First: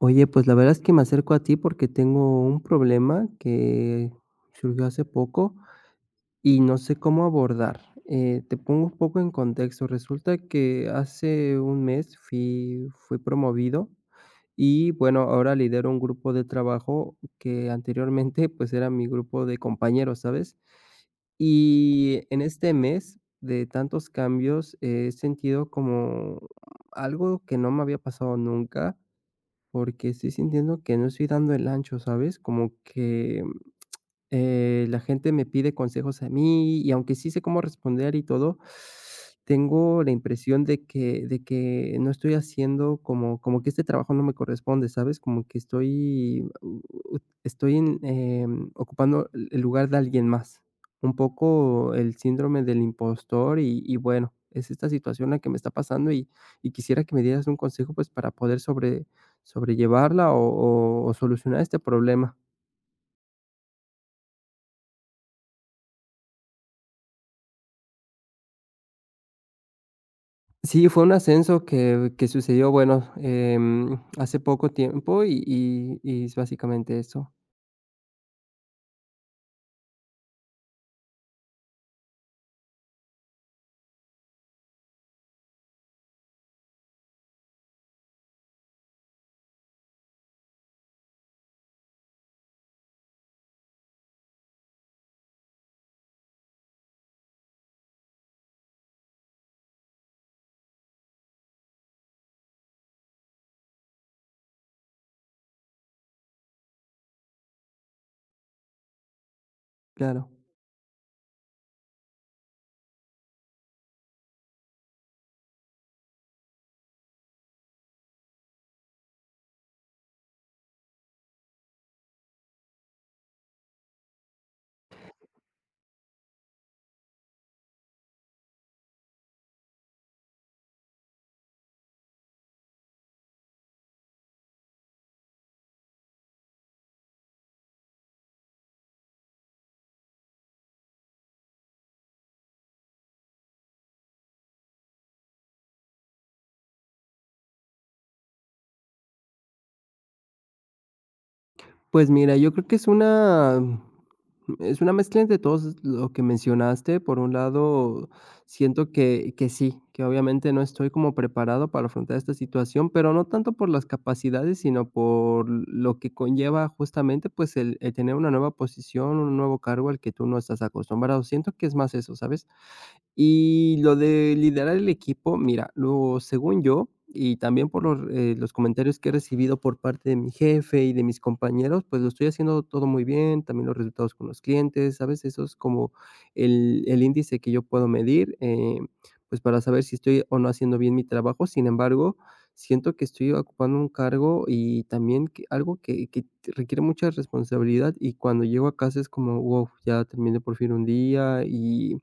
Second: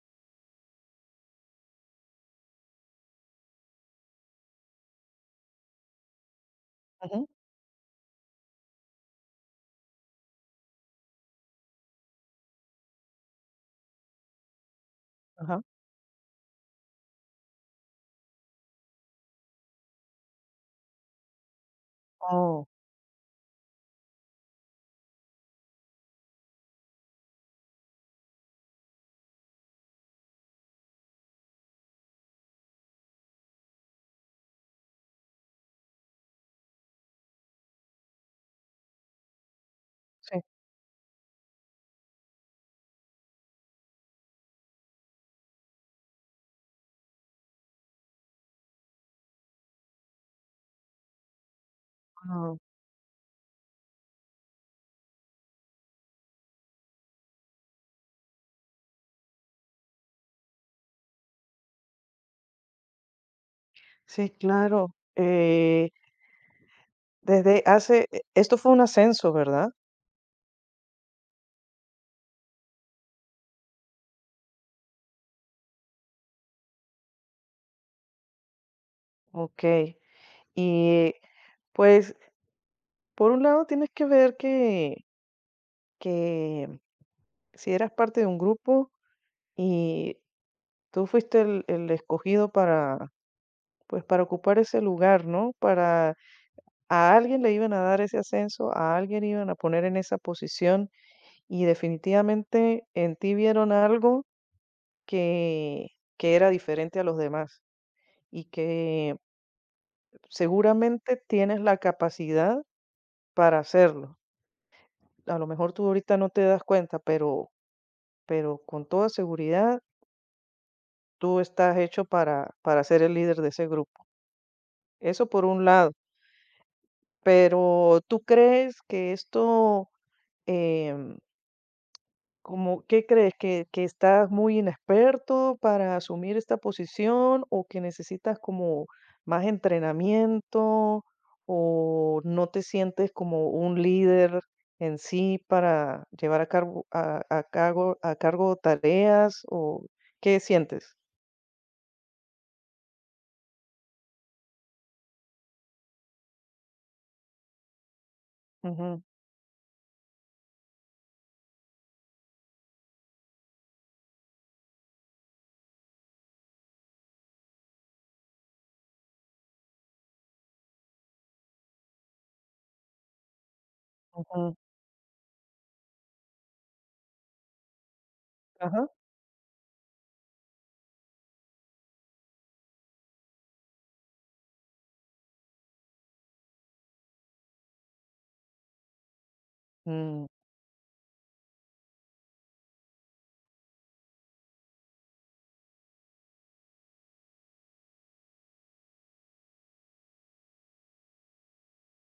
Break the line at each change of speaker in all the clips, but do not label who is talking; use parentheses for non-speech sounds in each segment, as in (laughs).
Oye, pues la verdad es que me acerco a ti porque tengo un problema que surgió hace poco y no sé cómo
Ujú,
abordar. Te pongo un poco en contexto. Resulta que hace un mes fui promovido y bueno, ahora
ajá.
lidero un grupo de trabajo que anteriormente pues era mi grupo de compañeros, ¿sabes? Y en
Oh,
este mes de tantos cambios he sentido como algo que no me había pasado nunca porque estoy sintiendo que no estoy dando el ancho, ¿sabes? Como que la gente me pide consejos a mí y aunque sí sé cómo responder y todo, tengo la
sí,
impresión de que no estoy haciendo como como que este trabajo no me corresponde, ¿sabes? Como que estoy u u estoy en, ocupando el lugar de alguien más. Un poco el
ah,
síndrome del impostor y bueno, es esta situación la que me está pasando y quisiera que me dieras un consejo, pues, para poder sobrellevarla o o solucionar este problema.
sí, claro. Desde hace esto fue un ascenso, ¿verdad?
Sí, fue un ascenso que sucedió, bueno, hace poco tiempo y es básicamente eso,
Okey. Y, pues, por un lado tienes que ver que que si eras parte de un grupo y tú fuiste el escogido para, pues, para ocupar ese lugar, ¿no? Para a alguien le iban a dar ese ascenso, a alguien iban a poner en esa posición, y definitivamente en ti vieron algo que, que era diferente a los demás y que
claro.
seguramente tienes la capacidad para hacerlo. A lo mejor tú ahorita no te das cuenta, pero con toda seguridad tú estás hecho para ser el líder de ese grupo. Eso por un lado. Pero ¿tú crees que esto em, ¿cómo qué crees? ¿Que estás muy inexperto para asumir esta posición o que necesitas como más entrenamiento o no te sientes como un líder en sí para llevar a cargo a cargo tareas o qué sientes?
Pues mira, yo creo que es una mezcla entre todos lo que mencionaste. Por un lado, siento
Ujú,
que sí, que obviamente no estoy como preparado para afrontar esta situación, pero no tanto por las capacidades, sino por lo que conlleva justamente, pues, el tener una nueva posición, un nuevo cargo al que tú no estás acostumbrado. Siento que es más eso, ¿sabes? Y lo de
ujú,
liderar el equipo, mira, lo según yo, y también por los
ajá,
comentarios que he recibido por parte de mi jefe y de mis compañeros, pues lo estoy haciendo todo muy bien, también los resultados con los clientes, ¿sabes? Eso es como el índice que yo puedo medir, pues para saber si estoy
mm,
o no haciendo bien mi trabajo. Sin embargo, siento que estoy ocupando un cargo y también que- algo que requiere mucha responsabilidad y cuando llego a casa es como, wow, ya terminé por fin un día y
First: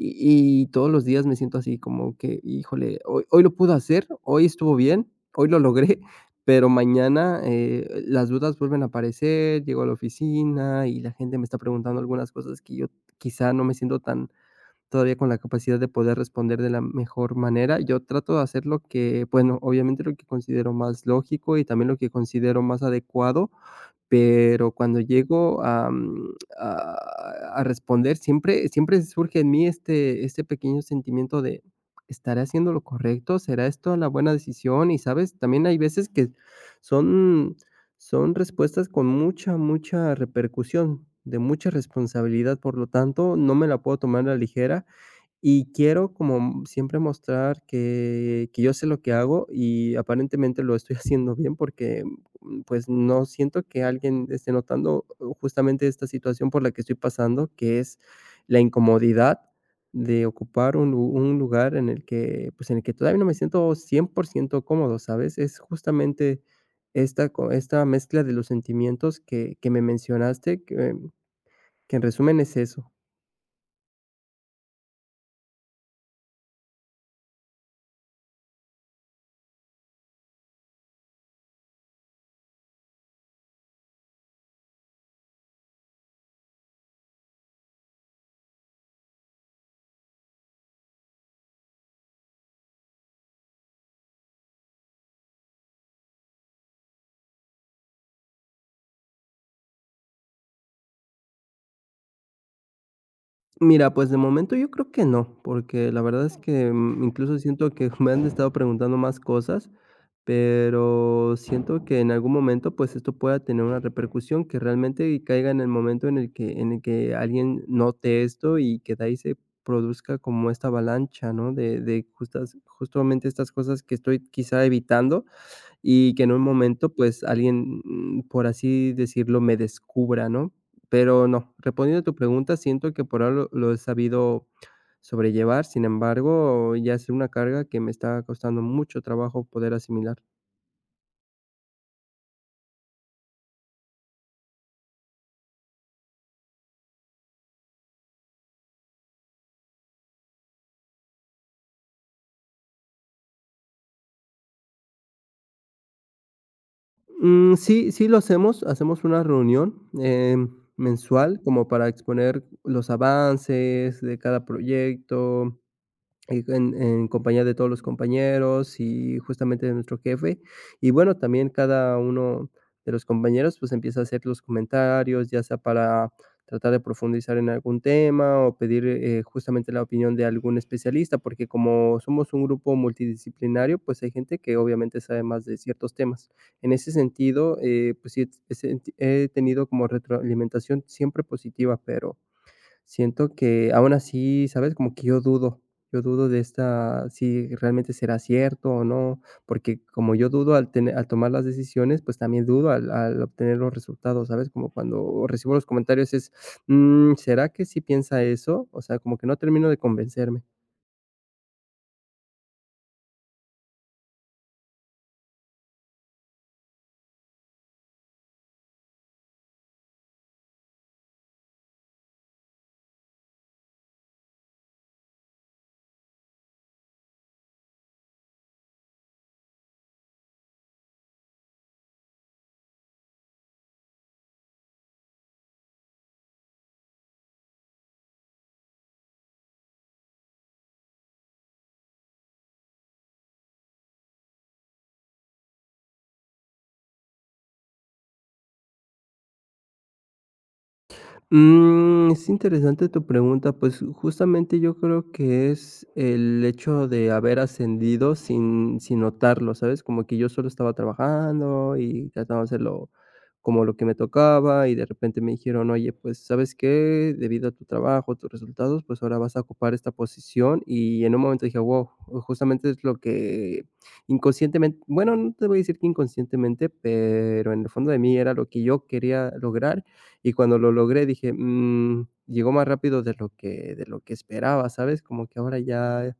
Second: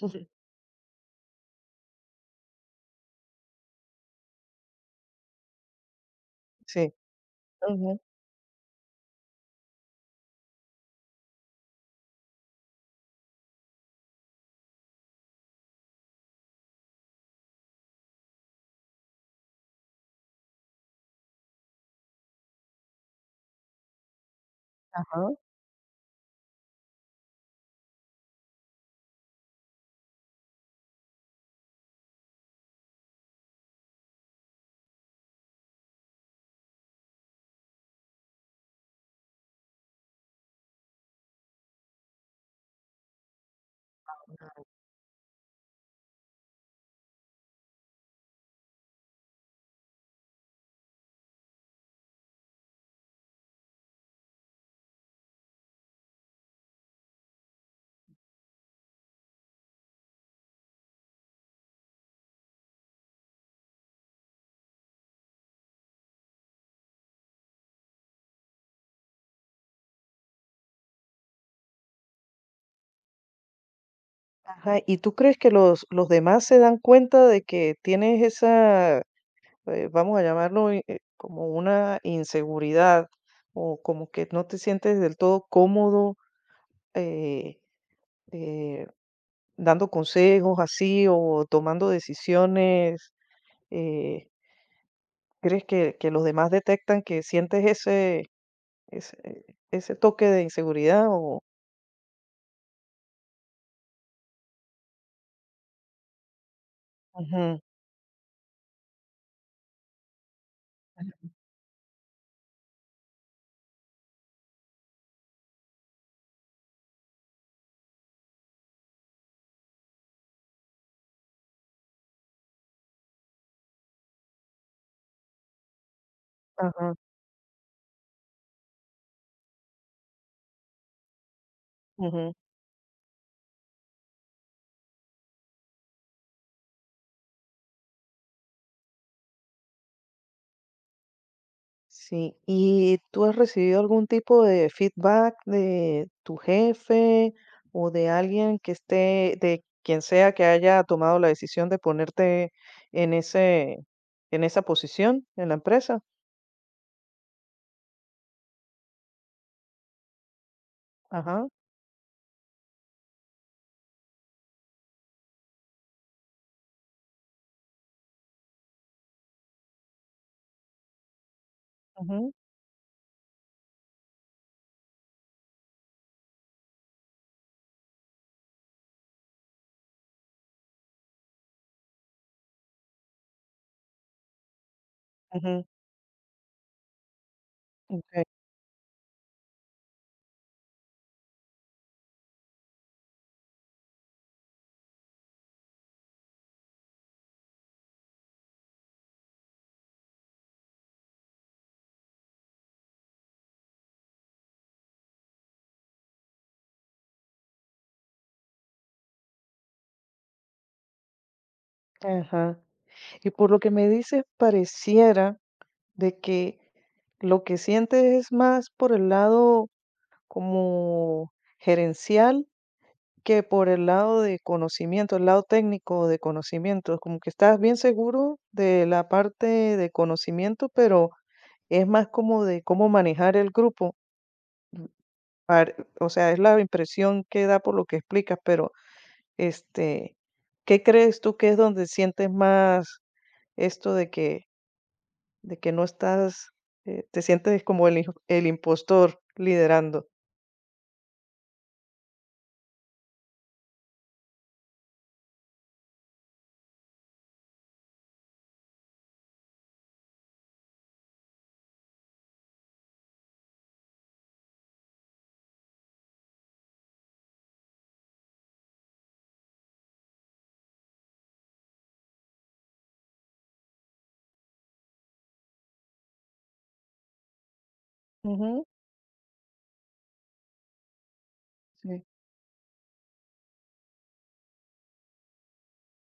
(laughs)
y todos los días me siento así como que, híjole, hoy lo pude hacer, hoy estuvo bien, hoy lo logré, (laughs) pero
sí,
mañana,
ujú,
las dudas vuelven a aparecer, llego a la oficina y la gente me está preguntando algunas cosas que yo quizá no me siento tan todavía con la capacidad de poder responder de la mejor manera. Yo trato de hacer lo que, bueno, obviamente lo que considero más lógico y también lo que considero más adecuado, pero cuando
ajá,
llego a, a a responder, siempre surge en mí este pequeño sentimiento de, ¿estaré haciendo lo correcto? ¿Será esto la buena decisión? Y, ¿sabes? También hay veces que son son respuestas con mucha, mucha repercusión, de mucha responsabilidad, por lo tanto, no me la puedo tomar a la ligera y quiero como siempre mostrar que yo sé lo que hago y aparentemente lo estoy (laughs) haciendo bien porque, pues, no siento que alguien esté notando justamente esta situación por la que estoy pasando, que es la incomodidad de ocupar un lu un lugar en el que, pues, en el que todavía no me siento 100% cómodo, ¿sabes? Es justamente esta co esta mezcla de los sentimientos que me mencionaste, que en resumen es eso.
ajá, ¿y tú crees que los demás se dan cuenta de que tienes esa vamos a llamarlo como una inseguridad o como que no te sientes del todo cómodo eh, eh, dando consejos así o tomando decisiones? eh, ¿Crees que los demás detectan que sientes ese, ese toque de inseguridad? O...
Mira, pues de momento yo creo que no, porque la verdad es que, incluso
Ujú,
siento que (laughs) me han estado preguntando más cosas, pero siento que en algún momento, pues, esto pueda tener una repercusión que realmente caiga en el momento en el que alguien note esto y que de ahí se produzca como esta avalancha, ¿no? De justas justamente estas cosas que estoy quizá evitando, y que en un momento,
ajá,
pues, alguien, por así decirlo, me descubra, ¿no? Pero no, respondiendo a tu
ujú.
pregunta, siento que por ahora lo he sabido sobrellevar, sin embargo, ya es una carga que me está costando mucho trabajo poder asimilar.
Sí, ¿y tú has recibido algún tipo de feedback de tu jefe o de alguien que esté, de quien sea que haya tomado la decisión de ponerte en ese, en esa posición en la empresa?
Sí, lo hacemos, hacemos una reunión, mensual
Ajá,
como para exponer los avances de cada proyecto, y en compañía de todos los compañeros y justamente de nuestro jefe. Y bueno, también cada
ujú,
uno de los compañeros, pues, empieza a hacer los comentarios, ya sea para tratar de profundizar en algún tema o pedir, justamente la opinión de algún especialista, porque como somos un grupo multidisciplinario, pues, hay gente que obviamente sabe más de
ujú,
ciertos temas. En ese sentido, pues sí,
okey,
he tenido como retroalimentación siempre positiva, pero siento que aún así, ¿sabes? Como que yo dudo de esta, si realmente será cierto o no, porque como yo dudo al tener, al tomar las decisiones, pues también dudo al, al obtener los resultados, ¿sabes? Como cuando recibo los comentarios es, "Mm, ¿será que sí piensa eso? O sea, como que no termino de convencerme.
ajá. Y por lo que me dices, pareciera de que lo que sientes es más por el lado como gerencial, que por el lado de conocimiento, el lado técnico de conocimiento, como que estás bien seguro de la parte de conocimiento, pero es más como de cómo manejar el grupo. O sea, es la impresión que da por lo que explicas, pero este, ¿qué crees tú que es donde sientes más esto de de que no estás, te sientes como el, el impostor liderando?
Mm, es interesante tu pregunta, pues justamente yo creo que es el hecho de haber ascendido sin, sin notarlo, ¿sabes? Como que yo solo estaba trabajando y trataba de hacerlo como lo que me tocaba y de repente me dijeron, oye, pues ¿sabes qué? Debido a tu trabajo, tus resultados, pues ahora vas a ocupar esta posición y en un momento dije, wow, justamente es lo que inconscientemente, bueno, no te voy a decir que inconscientemente, pero en el fondo de mí era lo que
Ujú,
yo quería lograr y cuando lo logré dije:
sí.
"Mm, llegó más rápido de lo que esperaba", ¿sabes? Como que ahora ya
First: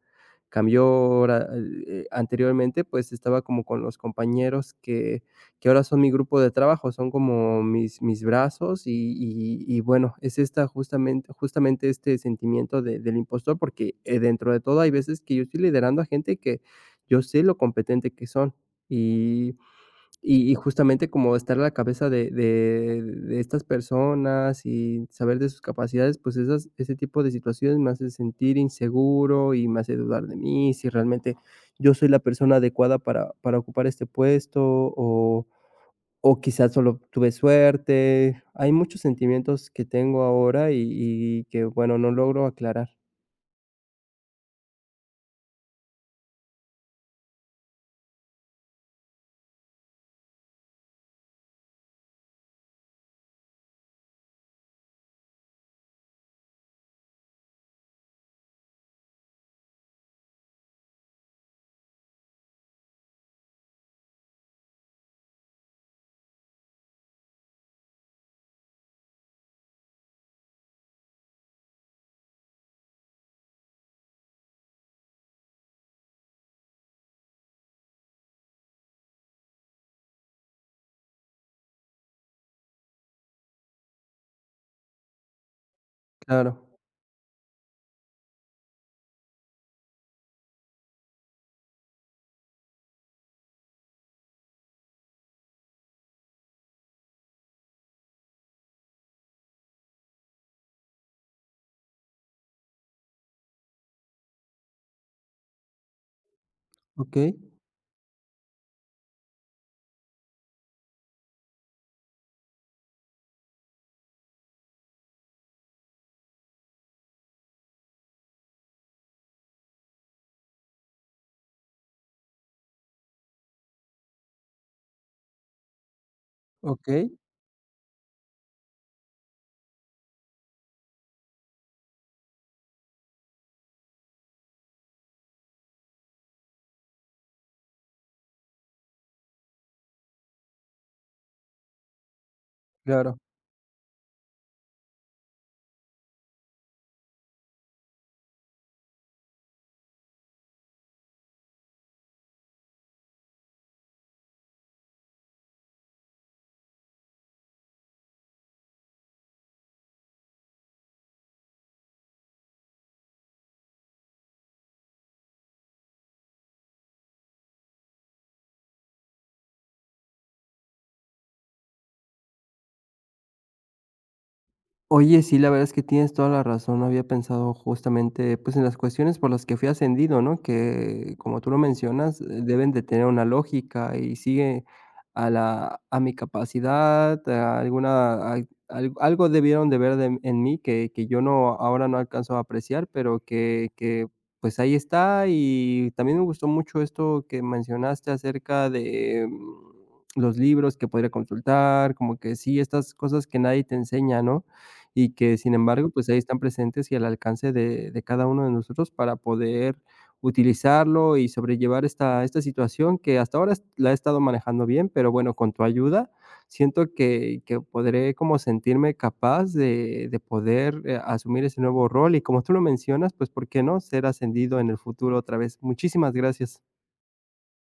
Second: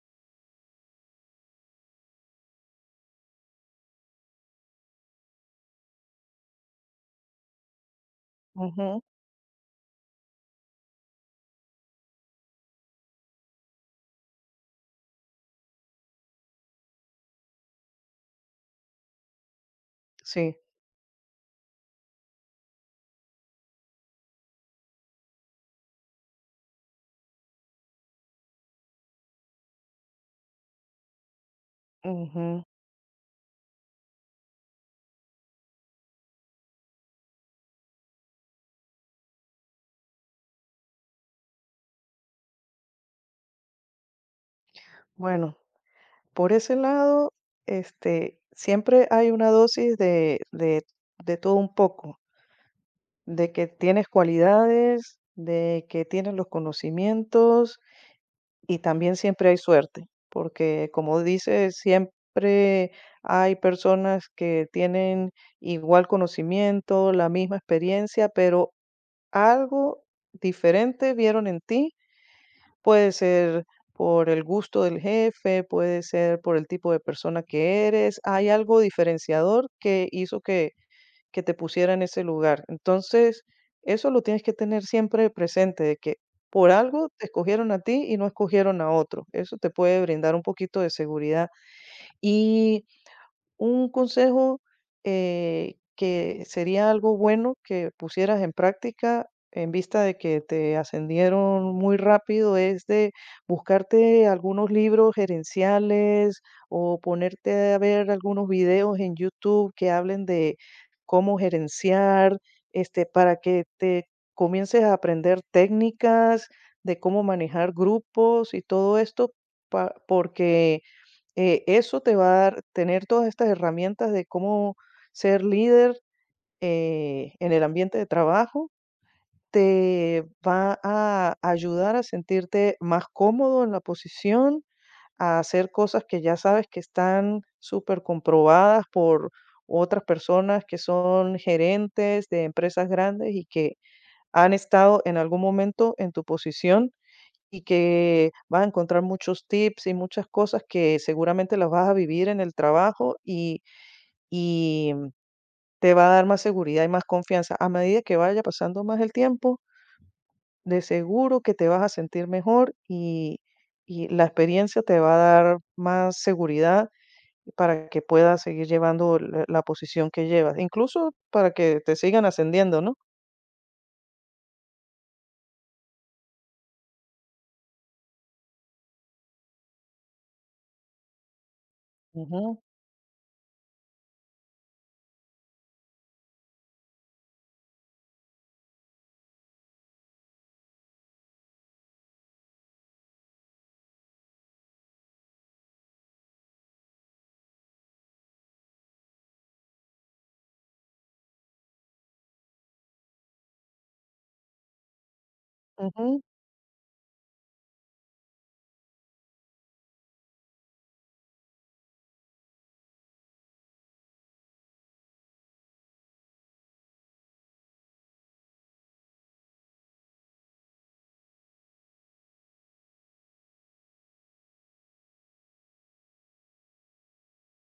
cambió, ahora, anteriormente, pues, estaba como con los compañeros que ahora son mi grupo de trabajo, son como mis mis brazos y
Ujú,
y bueno, es esta justamente este sentimiento de del impostor, porque, dentro de todo hay veces que yo estoy liderando a gente que yo sé lo competente que son, y y
sí.
justamente como estar a la cabeza de de estas personas y saber de sus capacidades, pues esas ese tipo de situaciones me hace sentir inseguro y me hace dudar de mí, si realmente yo soy la persona
Ujú.
adecuada para ocupar este puesto o quizás solo tuve suerte. Hay muchos sentimientos que tengo ahora y que, bueno, no logro aclarar.
Bueno. Por ese lado, este, siempre hay una dosis de todo un poco, de que tienes cualidades, de que tienes los conocimientos, y también siempre hay suerte, porque como dices, siempre hay personas que tienen igual conocimiento, la misma experiencia, pero algo diferente vieron en ti. Puede ser por el gusto del jefe, puede ser por el tipo de persona que eres. Hay algo diferenciador que hizo que te pusiera en ese lugar. Entonces, eso lo tienes que tener siempre presente, de que
Claro.
por algo te escogieron a ti y no escogieron a otro. Eso te puede brindar un poquito de seguridad. Y un consejo, que sería algo bueno que pusieras en práctica en vista de que te ascendieron muy rápido es de buscarte algunos libros gerenciales o
Okey,
ponerte a ver algunos videos en YouTube que hablen de cómo gerenciar, este, para que te comiences a aprender técnicas de cómo manejar grupos y todo esto, porque eso te va a dar tener todas estas herramientas de cómo ser líder
okey,
en el ambiente de trabajo, te va a ayudar a sentirte más cómodo en la posición, a hacer cosas que ya sabes que están súper comprobadas por otras personas que son gerentes de empresas
claro.
grandes y que han estado en algún momento en tu posición y que vas a encontrar muchos tips y muchas cosas que seguramente las vas a vivir en el trabajo, y te va a dar más seguridad y más confianza. A medida que vaya pasando más el tiempo, de seguro que te vas a sentir mejor, y la experiencia te va a dar más seguridad para que puedas seguir llevando la posición que llevas, incluso para que te sigan ascendiendo, ¿no?
Oye, sí, la verdad es que tienes toda la razón. No había pensado justamente, pues, en las cuestiones por las que fui ascendido, ¿no? Que, como tú lo mencionas,
Ujú,
deben de tener una lógica y sigue a la a mi capacidad, a alguna al al algo debieron de ver de en mí que yo no ahora no alcanzo a apreciar, pero que, pues, ahí está. Y también me gustó mucho esto que mencionaste acerca de, los libros que podría consultar, como que sí, estas cosas que nadie te enseña, ¿no? Y que, sin embargo, pues ahí
ujú.
están presentes y al alcance de cada uno de nosotros para poder utilizarlo y sobrellevar esta esta situación que hasta ahora es la he estado manejando bien, pero bueno, con tu ayuda siento que podré como sentirme capaz de poder, asumir ese nuevo rol y como tú lo mencionas, pues, ¿por qué no?, ser ascendido en el futuro otra vez. Muchísimas gracias.